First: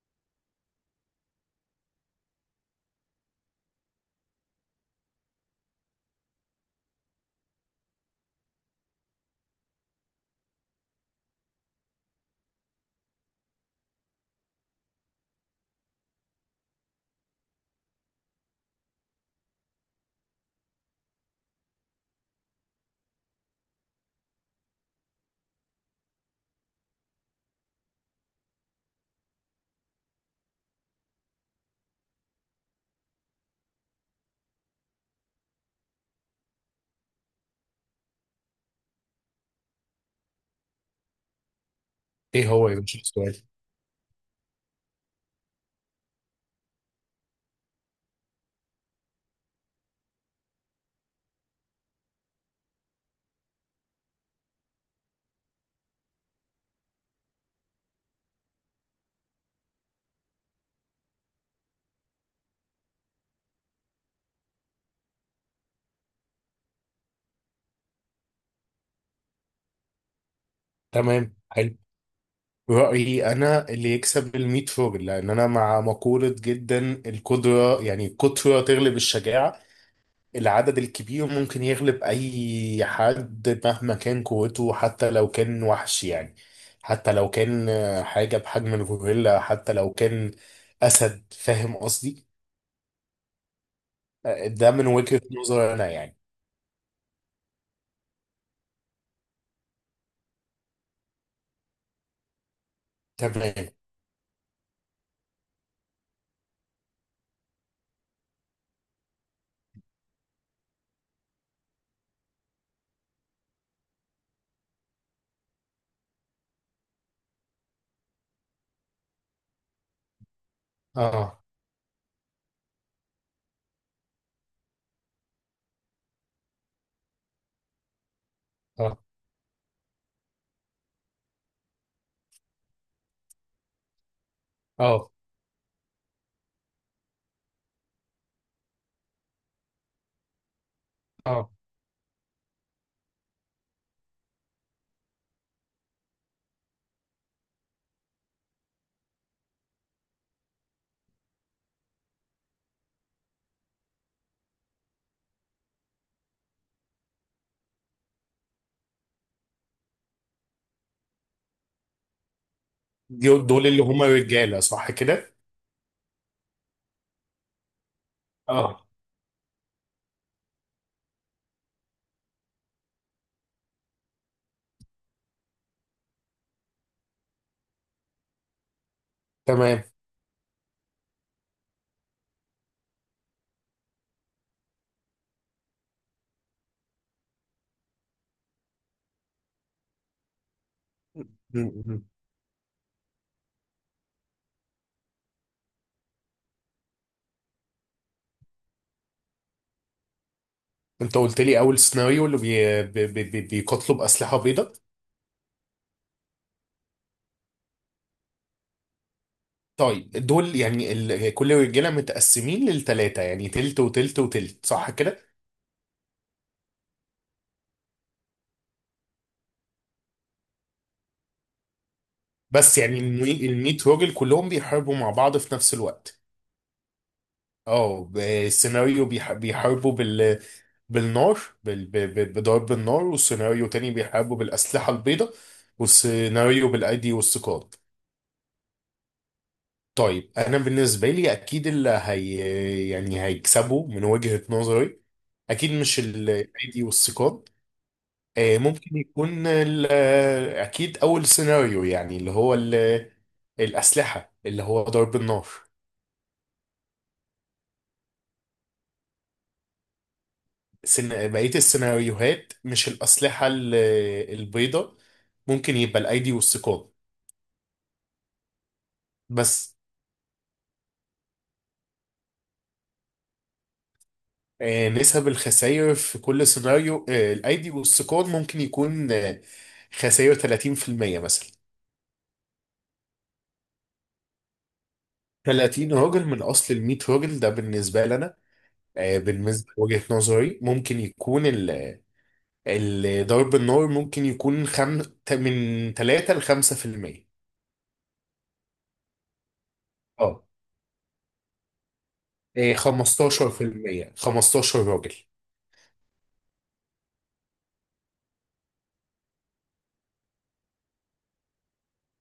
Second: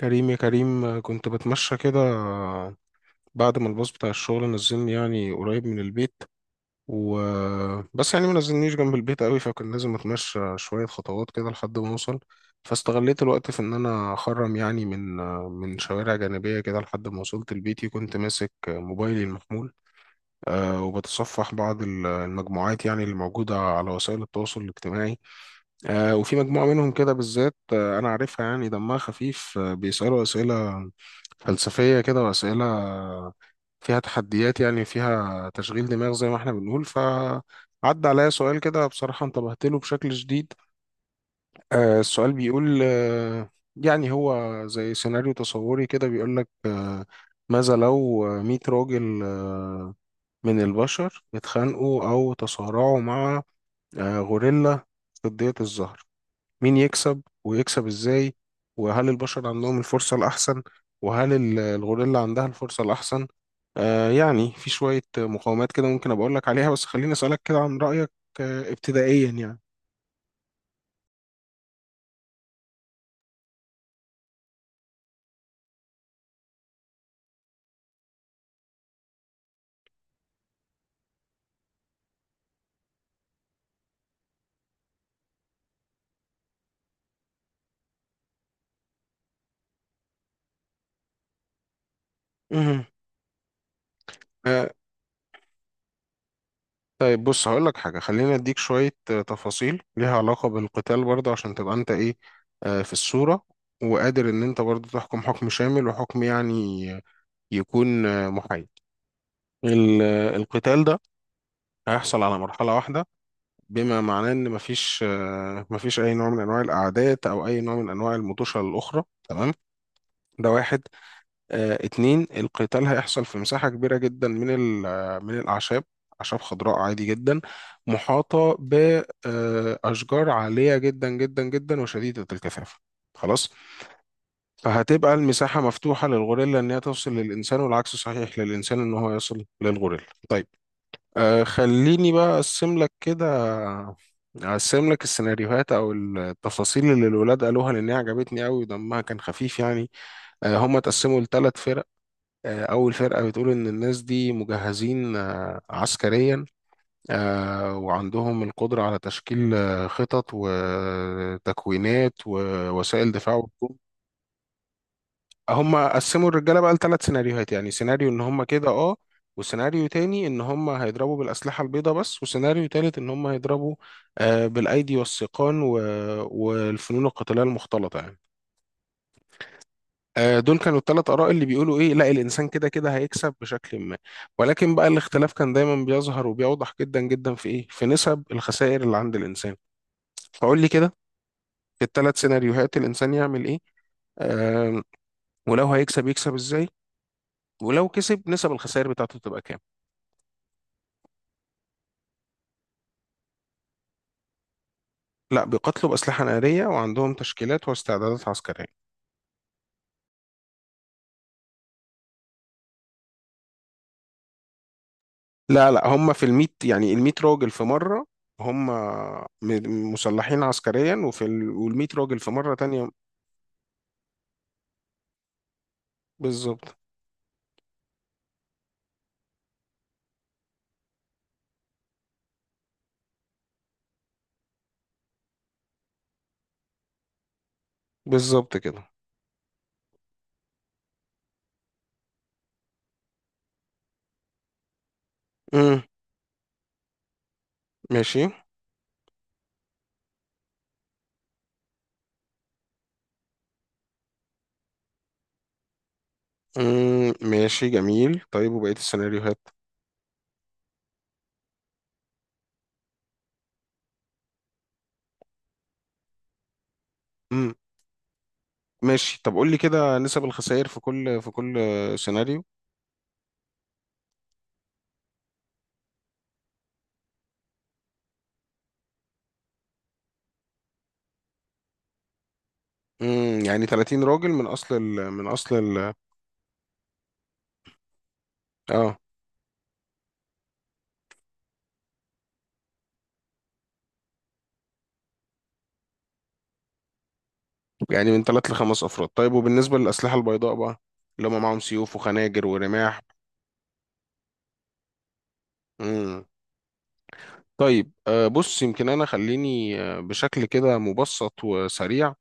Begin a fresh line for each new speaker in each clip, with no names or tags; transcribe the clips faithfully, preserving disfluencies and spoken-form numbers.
كريم يا كريم آه، كنت بتمشى كده آه، بعد ما الباص بتاع الشغل نزلني يعني قريب من البيت و بس يعني ما نزلنيش جنب البيت قوي فكان لازم اتمشى شوية خطوات كده لحد ما اوصل. فاستغليت الوقت في ان انا اخرم يعني من آه، من شوارع جانبية كده لحد ما وصلت لبيتي. كنت ماسك آه، موبايلي المحمول آه، وبتصفح بعض ال- المجموعات يعني اللي موجودة على وسائل التواصل الاجتماعي. آه، وفي مجموعة منهم كده بالذات آه، أنا عارفها يعني دمها خفيف، آه، بيسألوا أسئلة فلسفية كده، وأسئلة فيها تحديات، يعني فيها تشغيل دماغ زي ما احنا بنقول. فعدى عليا سؤال كده بصراحة انتبهت له بشكل شديد. آه، السؤال
ايه هو
بيقول
يا باشا السؤال؟
آه، يعني هو زي سيناريو تصوري كده بيقول لك آه، ماذا لو مية راجل آه، من البشر اتخانقوا أو تصارعوا مع آه، غوريلا في ضية الظهر؟ مين يكسب ويكسب ازاي؟ وهل البشر عندهم الفرصة الأحسن؟ وهل ال- الغوريلا عندها الفرصة الأحسن؟ آه، يعني في شوية مقاومات كده ممكن أبقى أقولك عليها، بس خليني أسألك كده عن رأيك آه ابتدائيا يعني.
تمام، حلو. رأيي انا اللي يكسب الميت فوجل، لان انا مع مقولة جدا. القدرة، يعني القدرة تغلب الشجاعة. العدد الكبير ممكن يغلب اي حد مهما كان قوته، حتى لو كان وحش يعني، حتى لو كان آه، حاجة بحجم الغوريلا، حتى لو كان اسد، فاهم قصدي؟
مهم.
آه،
آه،
ده من وجهة نظري انا يعني.
طيب بص هقولك حاجة، خليني أديك شوية آه، تفاصيل ليها علاقة بالقتال برضه عشان تبقى أنت إيه آه في الصورة،
تمام.
وقادر إن أنت برضه تحكم حكم شامل وحكم يعني يكون آه، محايد. ال- آه، القتال ده هيحصل على مرحلة واحدة، بما معناه ان مفيش آه، مفيش اي نوع من انواع الاعداد او اي نوع من انواع المطوشه الاخرى، تمام؟ ده واحد.
اه،
آه، اتنين، القتال هيحصل في مساحه كبيره جدا من ال- آه، من الاعشاب، اعشاب خضراء عادي جدا، محاطه
اه،
باشجار عاليه جدا جدا جدا وشديده الكثافه. خلاص.
اه،
فهتبقى المساحه مفتوحه للغوريلا ان هي توصل للانسان، والعكس صحيح للانسان ان هو يصل للغوريلا. طيب آه،
اه.
خليني بقى أقسم لك كده. أقسم لك السيناريوهات أو التفاصيل اللي الولاد قالوها لأن هي عجبتني أوي ودمها كان خفيف يعني. آه، هم اتقسموا لثلاث فرق. آه، أول فرقة بتقول إن الناس دي مجهزين آه عسكريا، آه وعندهم القدرة على تشكيل آه، خطط وتكوينات ووسائل دفاع.
دول دول اللي هما رجالة، صح كده؟
هم قسموا الرجاله بقى لثلاث سيناريوهات، يعني سيناريو ان هم كده
اه.
اه، وسيناريو تاني ان هم هيضربوا بالاسلحه البيضاء بس، وسيناريو تالت ان هم هيضربوا آه بالايدي والسيقان و... والفنون القتاليه المختلطه يعني.
تمام.
آه، دول كانوا الثلاث اراء اللي بيقولوا ايه، لا الانسان كده كده هيكسب بشكل ما. ولكن بقى الاختلاف كان دايما بيظهر وبيوضح جدا جدا في ايه، في نسب الخسائر اللي عند الانسان. فقول لي كده،
م-
في
م.
الثلاث سيناريوهات الانسان يعمل ايه؟ آه ولو هيكسب يكسب ازاي؟ ولو كسب نسب الخسائر بتاعته تبقى كام؟
انت قلت لي اول سيناريو اللي بي... بي... بي... بي- بيقتلوا باسلحه بيضاء.
لا، بيقاتلوا بأسلحة نارية وعندهم تشكيلات واستعدادات عسكرية.
طيب، دول يعني ال... كل رجاله متقسمين للثلاثه، يعني تلت وتلت وتلت، صح كده؟
لا لا هم في الميت يعني الميت راجل في مرة، هم م- مسلحين عسكريا، وفي ال... والميت راجل في مرة
بس
تانية.
يعني ال 100 راجل كلهم بيحاربوا مع بعض في نفس الوقت؟
بالظبط
اه، ب- السيناريو بيح... بيحاربوا بال بالنار، بال... ب... ب... بضرب النار، والسيناريو تاني بيحاربوا بالاسلحه البيضاء، والسيناريو بالايدي والسكات.
بالظبط كده.
طيب انا بالنسبه لي اكيد اللي هي يعني هيكسبوا من وجهه نظري، اكيد
امم،
مش الايدي والثقاب.
ماشي.
آه، ممكن يكون ال- آه، اكيد اول سيناريو، يعني اللي هو ال- الاسلحه اللي هو ضرب النار.
امم، ماشي جميل. طيب وبقية السيناريوهات؟
سن- بقيه السيناريوهات، مش الاسلحه ال- البيضاء، ممكن يبقى الايدي والثقاب.
امم، ماشي. طب قول لي
بس
كده نسب الخسائر في كل في كل سيناريو.
آه، نسب الخسائر في كل سيناريو، آه، الايدي والثقاب ممكن يكون آه، خسائر تلاتين في المية مثلا،
امم، يعني ثلاثين راجل من اصل ال... من اصل
30
ال...
راجل من اصل ال 100 راجل، ده بالنسبه لنا.
اه.
آه، بالنسبه لوجهه نظري ممكن يكون ال- ال- ضرب النار ممكن يكون خم... ت- من ثلاثة ل خمسة في المية.
يعني من ثلاث لخمس افراد. طيب وبالنسبه للاسلحه
اه.
البيضاء بقى، اللي هم معاهم سيوف وخناجر
آه،
ورماح؟
خمستاشر في المية، 15 راجل.
امم. طيب آه، بص يمكن انا خليني آه، بشكل كده مبسط وسريع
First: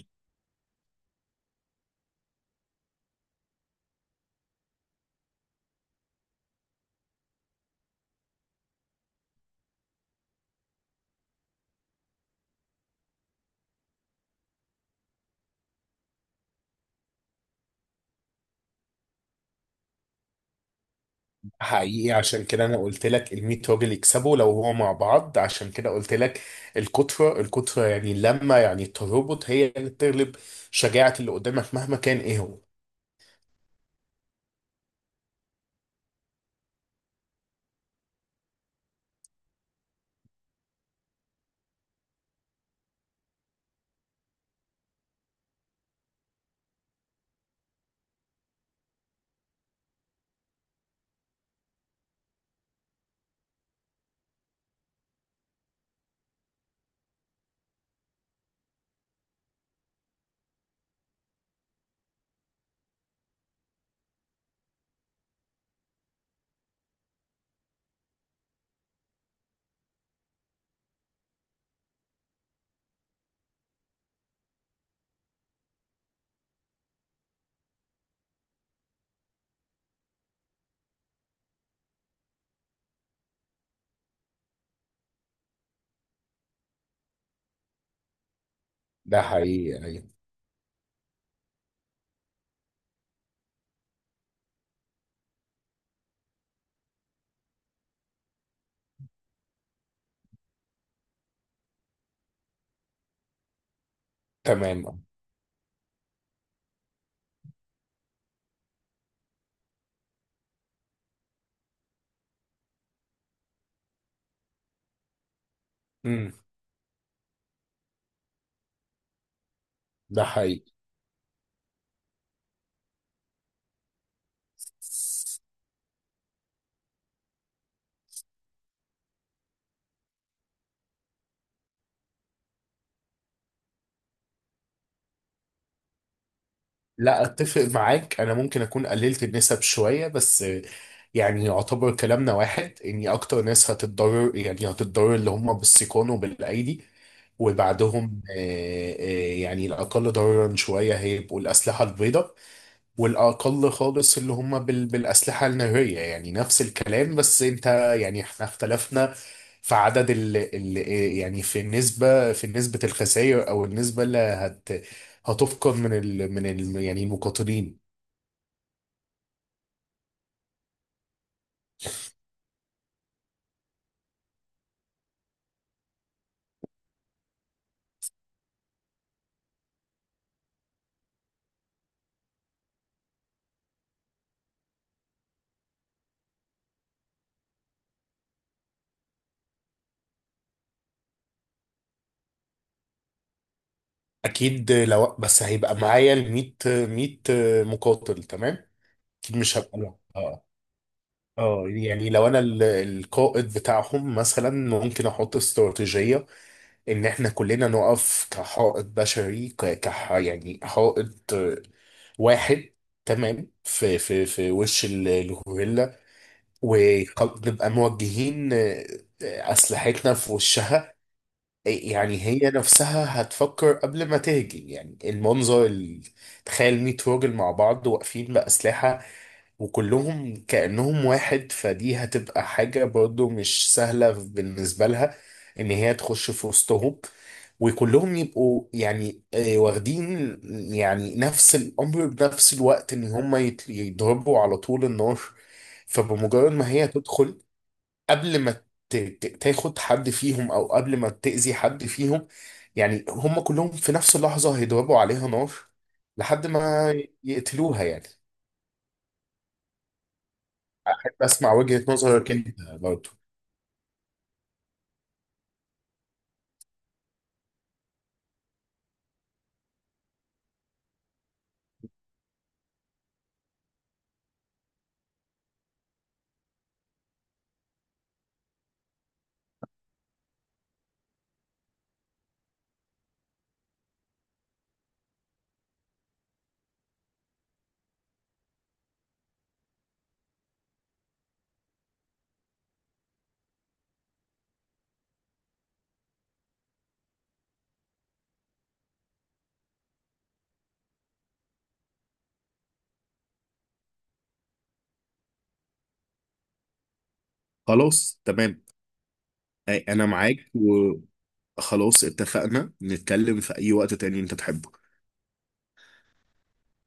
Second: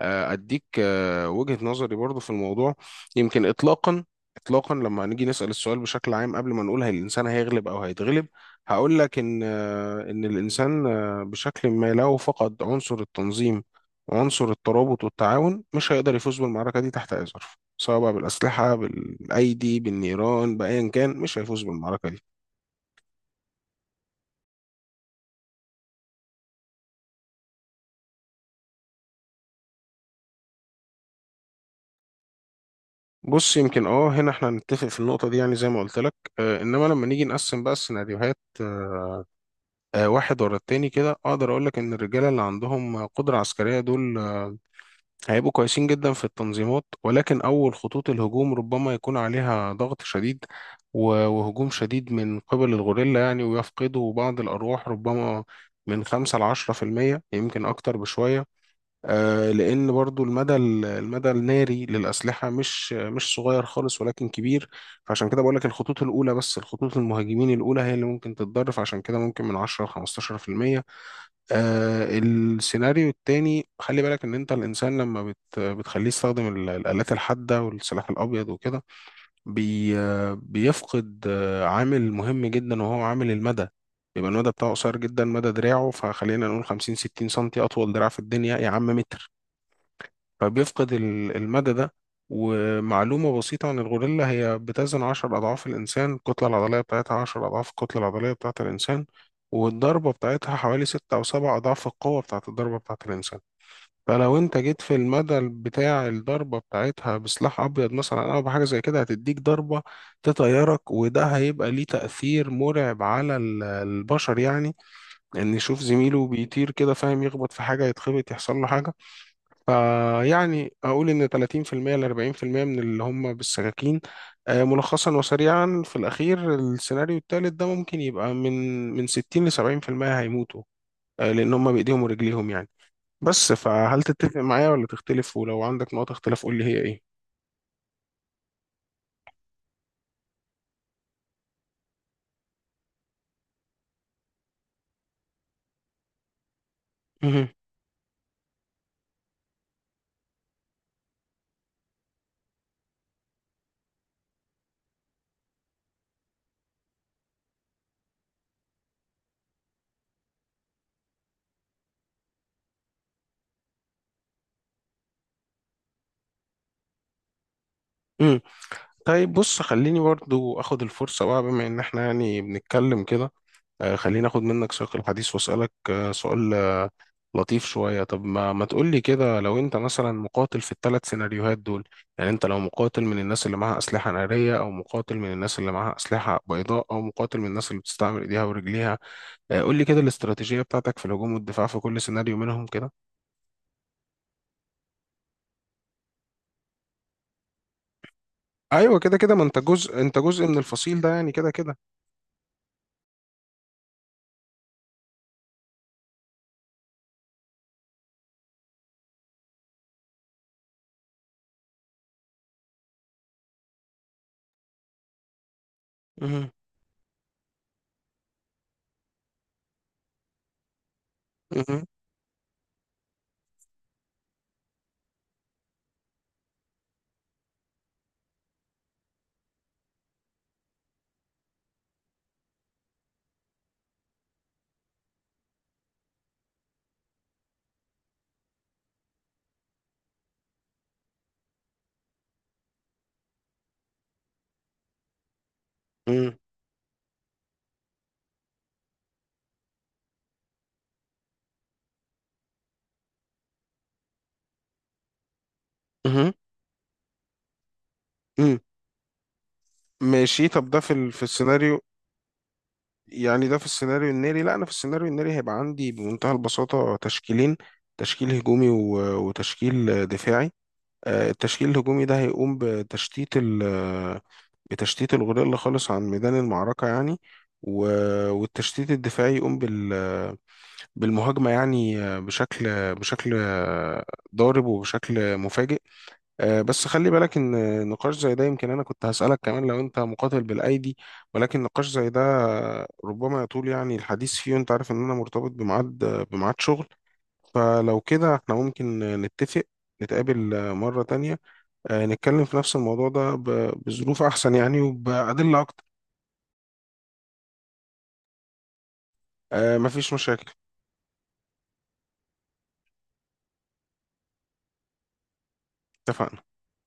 آه، اديك آه، وجهة نظري برضو في الموضوع. يمكن اطلاقا اطلاقا لما نيجي نسأل السؤال بشكل عام، قبل ما نقول هل الانسان هيغلب او هيتغلب، هقول لك ان آه، ان الانسان آه، بشكل ما لو فقد عنصر التنظيم وعنصر الترابط والتعاون مش هيقدر يفوز بالمعركة دي تحت اي ظرف، سواء بقى بالأسلحة بالأيدي بالنيران بأيا كان، مش هيفوز بالمعركة
حقيقي،
دي.
عشان كده انا قلت لك ال 100 راجل يكسبوا لو هو مع بعض، عشان كده قلت لك الكتره الكتره، يعني اللمه، يعني الترابط هي اللي بتغلب شجاعه اللي قدامك مهما كان ايه هو.
بص يمكن اه، هنا احنا نتفق في النقطة دي، يعني زي ما قلت لك. آه، انما لما نيجي نقسم بقى السيناريوهات آه، آه، واحد ورا التاني كده، اقدر اقول لك ان الرجاله اللي عندهم قدره عسكريه دول آه، هيبقوا كويسين جدا في التنظيمات، ولكن اول خطوط الهجوم ربما يكون عليها ضغط شديد و- وهجوم شديد من قبل الغوريلا يعني، ويفقدوا بعض الارواح ربما، من خمسة لعشرة في المية، يمكن أكتر بشوية. آه، لأن برضو المدى ال- المدى الناري للأسلحة مش مش صغير خالص ولكن كبير. فعشان كده بقول لك الخطوط الأولى، بس الخطوط المهاجمين الأولى هي اللي ممكن تتضرر، فعشان كده ممكن من عشرة ل خمستاشر في المية. آه، السيناريو التاني، خلي بالك إن أنت الإنسان لما بت بتخليه يستخدم ال- الآلات الحادة والسلاح الأبيض وكده بي آه، بيفقد آه، عامل مهم جدا وهو عامل المدى. يبقى المدى بتاعه قصير جدا، مدى دراعه، فخلينا نقول خمسين ستين سنتي، أطول دراع في الدنيا يا عم
ده
متر.
حقيقي، أيوة.
فبيفقد ال- المدى ده. ومعلومة بسيطة عن الغوريلا، هي بتزن عشر أضعاف الإنسان، الكتلة العضلية بتاعتها عشر أضعاف الكتلة العضلية بتاعة الإنسان، والضربة بتاعتها حوالي ستة أو سبع أضعاف القوة بتاعة الضربة بتاعة الإنسان. فلو أنت جيت في
تمام.
المدى بتاع الضربة بتاعتها بسلاح أبيض مثلا أو بحاجة زي كده هتديك ضربة تطيرك. وده هيبقى ليه تأثير مرعب على ال- البشر يعني، إن يشوف زميله
امم.
بيطير كده، فاهم، يخبط في حاجة يتخبط يحصل له حاجة.
ده حقيقي.
فيعني أقول إن تلاتين في المية ل اربعين في المية من اللي هم بالسكاكين. آه، ملخصا وسريعا في الأخير، السيناريو التالت ده ممكن يبقى من من ستين ل سبعين في المية هيموتوا، آه، لأن هم بإيديهم ورجليهم يعني. بس فهل تتفق معايا ولا تختلف؟ ولو عندك نقط اختلاف قول لي هي إيه.
لا، اتفق معاك، انا ممكن اكون قللت النسب شويه بس، يعني يعتبر كلامنا واحد اني اكتر ناس هتتضرر يعني هتتضرر اللي هم بالسيقان وبالايدي،
مهم.
وبعدهم آه، آه، يعني الاقل ضررا شويه هيبقوا الاسلحه البيضاء، والأقل خالص اللي هم بال... بالأسلحة النارية، يعني نفس الكلام، بس أنت يعني إحنا اختلفنا في عدد ال... ال... يعني في النسبة في نسبة الخسائر، أو النسبة اللي هت... هتفقد من ال... من ال... يعني المقاتلين.
مم. طيب بص خليني برضو أخد الفرصة بقى بما إن إحنا يعني بنتكلم كده. آه، خليني اخد منك سياق الحديث واسالك آه، سؤال آه، لطيف شويه. طب ما ما تقول لي كده، لو انت مثلا مقاتل في الثلاث سيناريوهات دول، يعني انت لو مقاتل من الناس اللي معاها اسلحه ناريه، او مقاتل من الناس اللي معاها اسلحه بيضاء، او مقاتل من الناس اللي بتستعمل ايديها ورجليها. آه، قول لي كده الاستراتيجيه بتاعتك في الهجوم والدفاع في كل سيناريو منهم كده.
أكيد لو بس هيبقى معايا ال مية 100 مقاتل، تمام.
ايوه كده كده،
أكيد
ما انت
مش هبقى لوحدي.
جزء، انت
اه.
جزء من الفصيل ده يعني كده
اه،
كده
يعني لو أنا ال... القائد بتاعهم مثلا، ممكن أحط استراتيجية ان احنا كلنا نقف كحائط بشري، ك... كح... يعني حائط آه، واحد، تمام، في في في وش ال- الغوريلا.
مهم.
ونبقى موجهين، آه، آه، اسلحتنا في وشها. آه،
مهم.
يعني هي نفسها هتفكر قبل ما تهجم، يعني المنظر ال- تخيل 100 راجل مع بعض واقفين بأسلحة، وكلهم كأنهم واحد، فدي هتبقى حاجة برضو مش سهلة بالنسبة لها إن هي تخش في وسطهم، وكلهم يبقوا يعني آه، واخدين يعني نفس الأمر بنفس الوقت، إن هم يت- يضربوا على طول النار.
مهم.
فبمجرد ما هي تدخل، قبل ما ت- ت- تاخد حد فيهم، أو قبل ما تأذي حد فيهم، يعني هم كلهم في نفس اللحظة هيضربوا عليها نار
مهم.
لحد ما يقتلوها يعني.
مهم. ماشي، طب ده في ال... في
اسمع
السيناريو،
وجهة نظرك انت برضه.
يعني ده في السيناريو الناري. لا انا في السيناريو الناري هيبقى عندي بمنتهى البساطة تشكيلين، تشكيل هجومي و- وتشكيل دفاعي. آه، التشكيل الهجومي ده هيقوم بتشتيت ال بتشتيت الغوريلا خالص عن ميدان المعركة يعني. و- والتشتيت الدفاعي يقوم بال بالمهاجمة يعني، آه، بشكل بشكل آه، ضارب وبشكل مفاجئ. آه، بس خلي بالك ان نقاش زي ده، يمكن انا كنت هسألك كمان لو انت مقاتل بالايدي، ولكن نقاش زي ده ربما يطول يعني الحديث فيه، وانت عارف ان انا مرتبط بميعاد، بميعاد شغل، فلو كده احنا ممكن نتفق نتقابل آه، مرة تانية، آه، نتكلم في نفس الموضوع ده ب- بظروف احسن يعني وبأدلة اكتر.
خلاص، تمام.
آه،
أي- انا
مفيش
معاك،
مشاكل.
وخلاص، اتفقنا نتكلم في اي وقت تاني انت تحبه.
اتفقنا.